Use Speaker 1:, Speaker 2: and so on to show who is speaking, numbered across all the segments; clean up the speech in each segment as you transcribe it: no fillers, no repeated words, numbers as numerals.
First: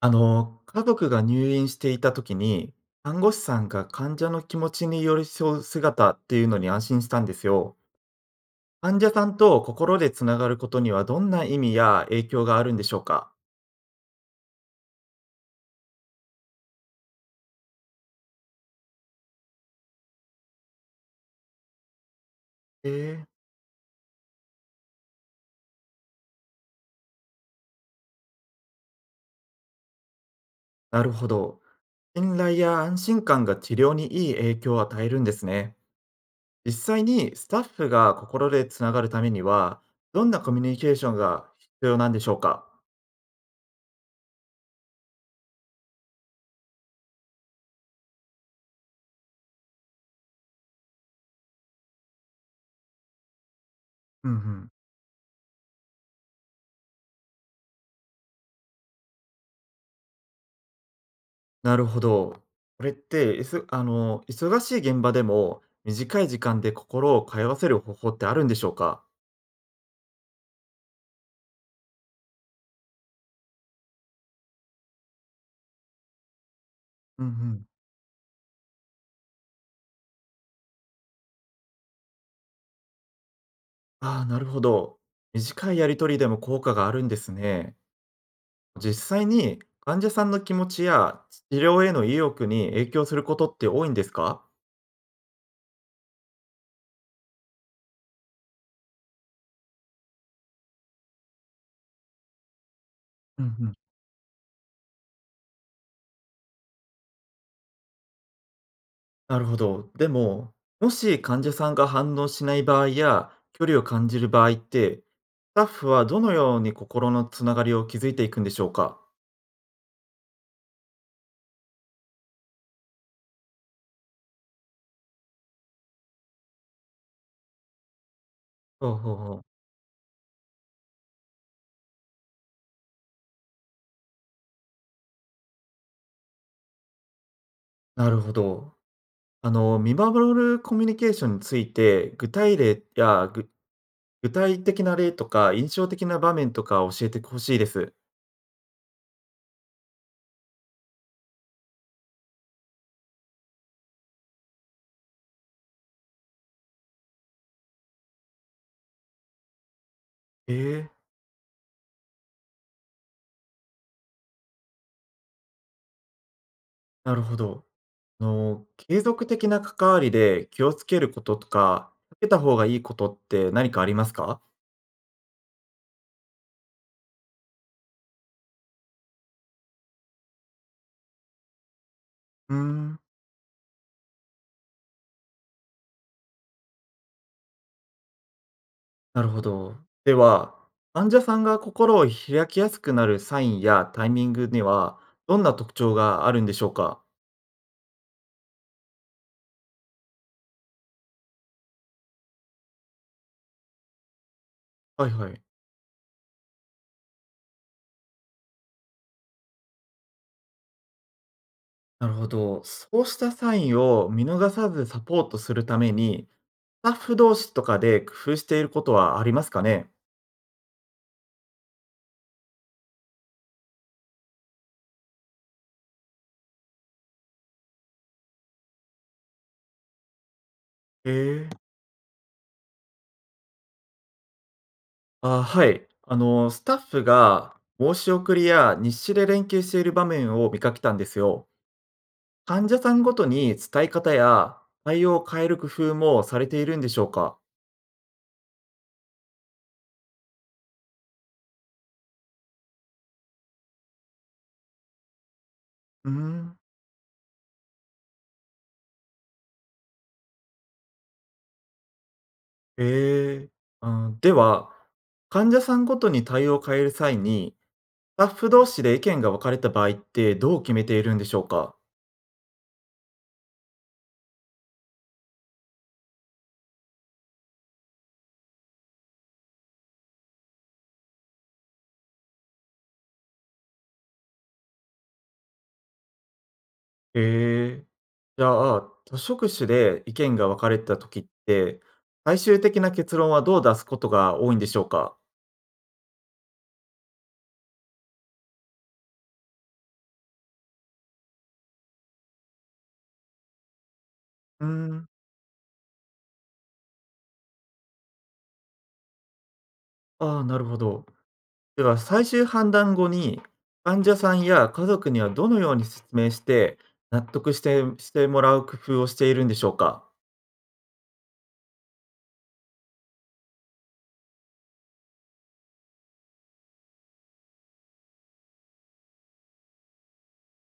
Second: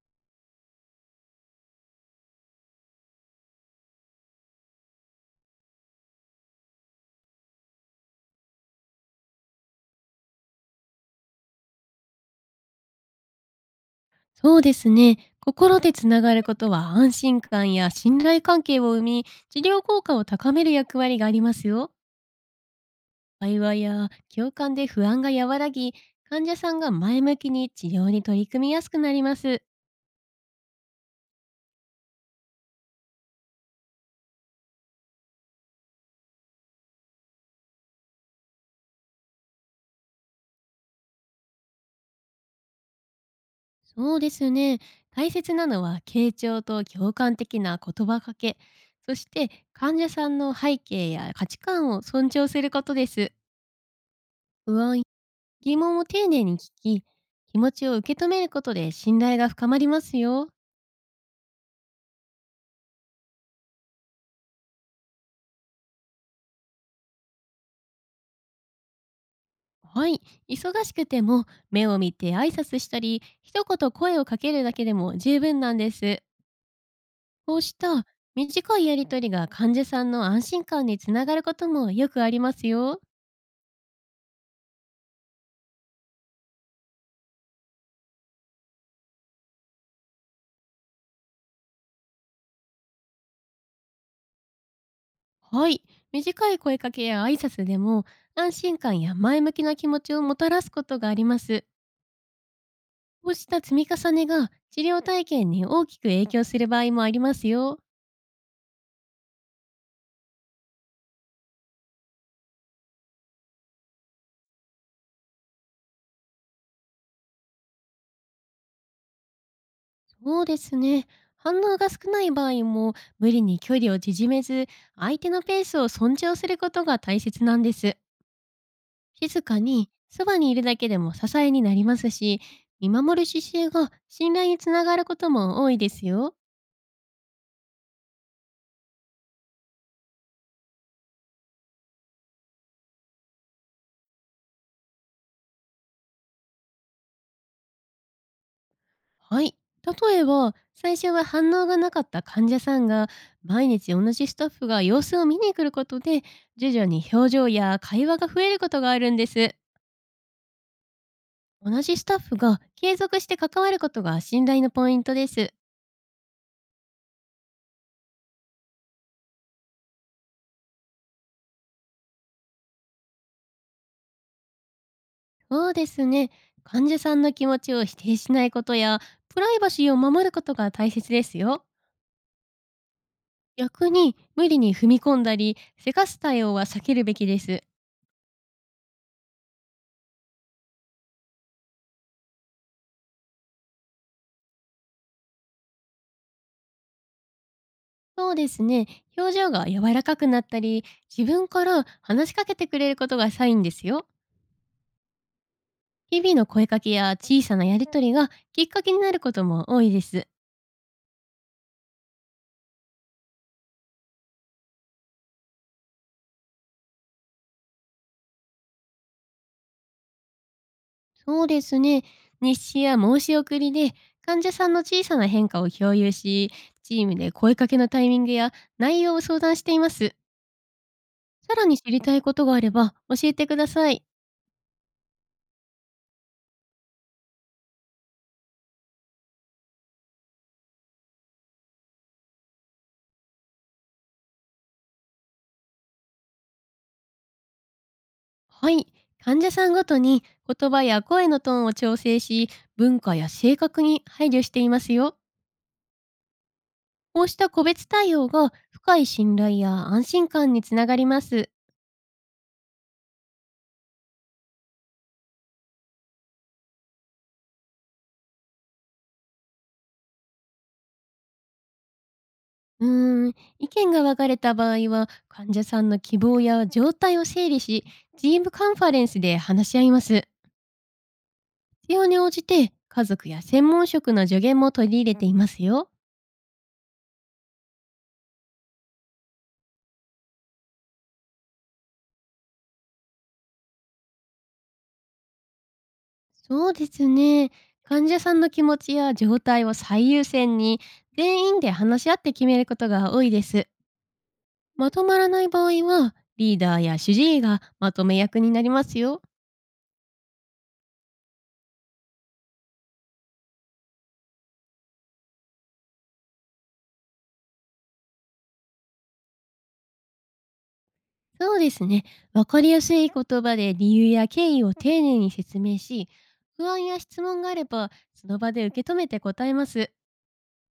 Speaker 1: 家族が入院していた時に、看護師さんが患者の気持ちに寄り添う姿っていうのに安心したんですよ。患者さんと心でつながることにはどんな意味や影響があるんでしょうか？
Speaker 2: そうですね。心でつながることは安心感や信頼関係を生み、治療効果を高める役割がありますよ。
Speaker 1: ええ。
Speaker 2: 会話や共感で不安が和らぎ、患者さんが前向きに治療に取り組みやすくなります。
Speaker 1: なるほど。信頼や安心感が治療にいい影響を与えるんですね。実際にスタッフが心でつながるためには、どんなコミュニケーションが必要なんでしょうか？
Speaker 2: そうですね。大切なのは傾聴と共感的な言葉かけ、そして患者さんの背景や価値観を尊重することです。
Speaker 1: うんうん。
Speaker 2: 不安、疑問を丁寧に聞き、気持ちを受け止めることで信頼が深まりますよ。
Speaker 1: なるほど。これって、いすあの、忙しい現場でも、短い時間で心を通わせる方法ってあるんでしょうか？
Speaker 2: はい。忙しくても目を見て挨拶したり、一言声をかけるだけでも十分なんです。
Speaker 1: うんう
Speaker 2: こう
Speaker 1: ん。
Speaker 2: した短いやりとりが患者さんの安心感につながることもよくありますよ。
Speaker 1: ああ、なるほど。短いやり取りでも効果があるんですね。実際に患者さんの気持ちや治療への意欲に影響することって多いんですか？
Speaker 2: はい。短い声かけや挨拶でも安心感や前向きな気持ちをもたらすことがあります。こう
Speaker 1: う
Speaker 2: し
Speaker 1: ん
Speaker 2: た
Speaker 1: う
Speaker 2: 積
Speaker 1: ん。
Speaker 2: み重ねが治療体験に大きく影響する場合もありますよ。
Speaker 1: なるほど。でも、もし患者さんが反応しない場合や、距離を感じる場合って、スタッフはどのように心のつながりを築いていくんでしょうか？
Speaker 2: そうですね。反応が少ない場合も無理に距離を縮めず、相手のペースを尊重することが大切なんです。
Speaker 1: ほうほうほ
Speaker 2: 静
Speaker 1: う。
Speaker 2: かにそばにいるだけでも支えになりますし、見守る姿勢が信頼につながることも多いですよ。
Speaker 1: なるほど。見守るコミュニケーションについて、具体例や、具体的な例とか、印象的な場面とか教えてほしいです。
Speaker 2: はい。例えば、最初は反応がなかった患者さんが、毎日同じスタッフが様子を見に来ることで、徐々に表情や会話が増えることがあるんです。
Speaker 1: ええ、
Speaker 2: 同じスタッフが継続して関わることが信頼のポイントです。
Speaker 1: なるほど。継続的な関わりで気をつけることとか、避けた方がいいことって何かありますか？
Speaker 2: そうですね。患者さんの気持ちを否定しないことや、プライバシーを守ることが大切ですよ。
Speaker 1: うーん、
Speaker 2: 逆に無理に踏み込んだり、せかす対応は避けるべきです。
Speaker 1: なるほど。では、患者さんが心を開きやすくなるサインやタイミングには、どんな特徴があるんでしょうか？
Speaker 2: そうですね。表情が柔らかくなったり、自分から話しかけてくれることがサインですよ。
Speaker 1: はいはい。
Speaker 2: 日々の声かけや小さなやりとりがきっかけになることも多いです。
Speaker 1: なるほど。そうしたサインを見逃さずサポートするために、スタッフ同士とかで工夫していることはありますかね？
Speaker 2: そうですね。日誌や申し送りで患者さんの小さな変化を共有し、チームで声かけのタイミングや内容を相談しています。
Speaker 1: へえ。
Speaker 2: さらに知りたいことがあれば教えてください。
Speaker 1: あ、はい。スタッフが申し送りや日誌で連携している場面を見かけたんですよ。患者さんごとに伝え方や対応を変える工夫もされているんでしょうか？
Speaker 2: はい。患者さんごとに言葉や声のトーンを調整し、文化や性格に配慮していますよ。
Speaker 1: うーん。
Speaker 2: こうした個別対応が深い信頼や安心感につながります。
Speaker 1: へえ。あ、では、患者さんごとに対応を変える際に、スタッフ同士で意見が分かれた場合ってどう決めているんでしょうか？
Speaker 2: うーん、意見が分かれた場合は、患者さんの希望や状態を整理し、チームカンファレンスで話し合います。必要に応じて、家族や専門職の助言も取り入れていますよ。
Speaker 1: ええ。じゃあ、図書くで意見が分かれた時って、最終的な結論はどう出すことが多いんでしょうか？
Speaker 2: そうですね。患者さんの気持ちや状態を最優先に、全員で話し合って決めることが多いです。
Speaker 1: うー
Speaker 2: まと
Speaker 1: ん、
Speaker 2: まらない場合は、リーダーや主治医がまとめ役になりますよ。
Speaker 1: ああ、なるほど。では、最終判断後に、患者さんや家族にはどのように説明して、納得してもらう工夫をしているんでしょうか？
Speaker 2: そうですね。わかりやすい言葉で理由や経緯を丁寧に説明し、不安や質問があれば、その場で受け止めて答えます。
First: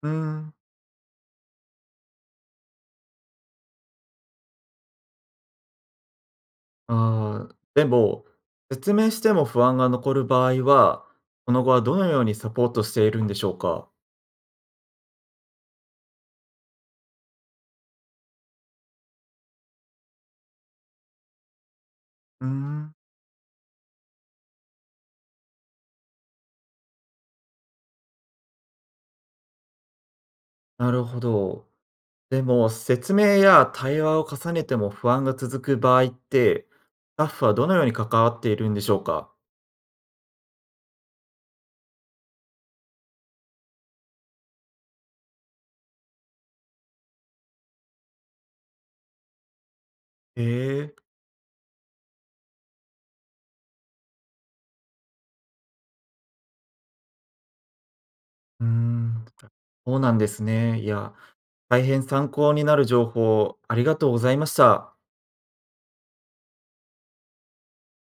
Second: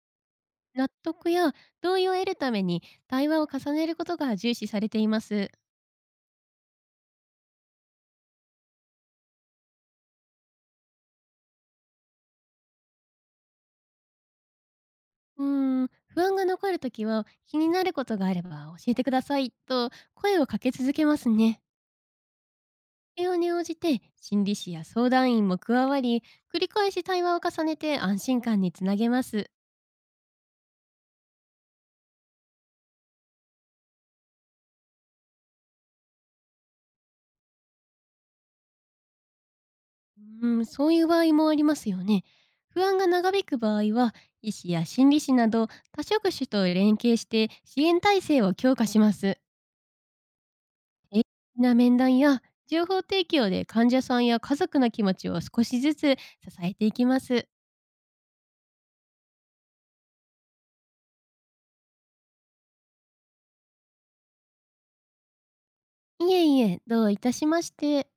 Speaker 1: うーん、
Speaker 2: 納得や同意を得るために対話を重ねることが重視されています。
Speaker 1: ああ、でも、説明しても不安が残る場合は、その後はどのようにサポートしているんでしょうか？
Speaker 2: うーん、不安が残るときは気になることがあれば教えてくださいと声をかけ続けますね。
Speaker 1: うーん、
Speaker 2: 必要に応じて心理師や相談員も加わり、繰り返し対話を重ねて安心感につなげます。
Speaker 1: なるほど。でも、説明や対話を重ねても不安が続く場合って、スタッフはどのように関わっているんでしょうか？
Speaker 2: うん、そういう場合もありますよね。不安が長引く場合は、医師や心理師など多職種と連携して支援体制を強化します。
Speaker 1: ええ。
Speaker 2: 定期的な面談や情報提供で患者さんや家族の気持ちを少しずつ支えていきます。
Speaker 1: うーん、そうなんですね。いや、大変参考になる情報、ありがとうございました。
Speaker 2: いえいえ、どういたしまして。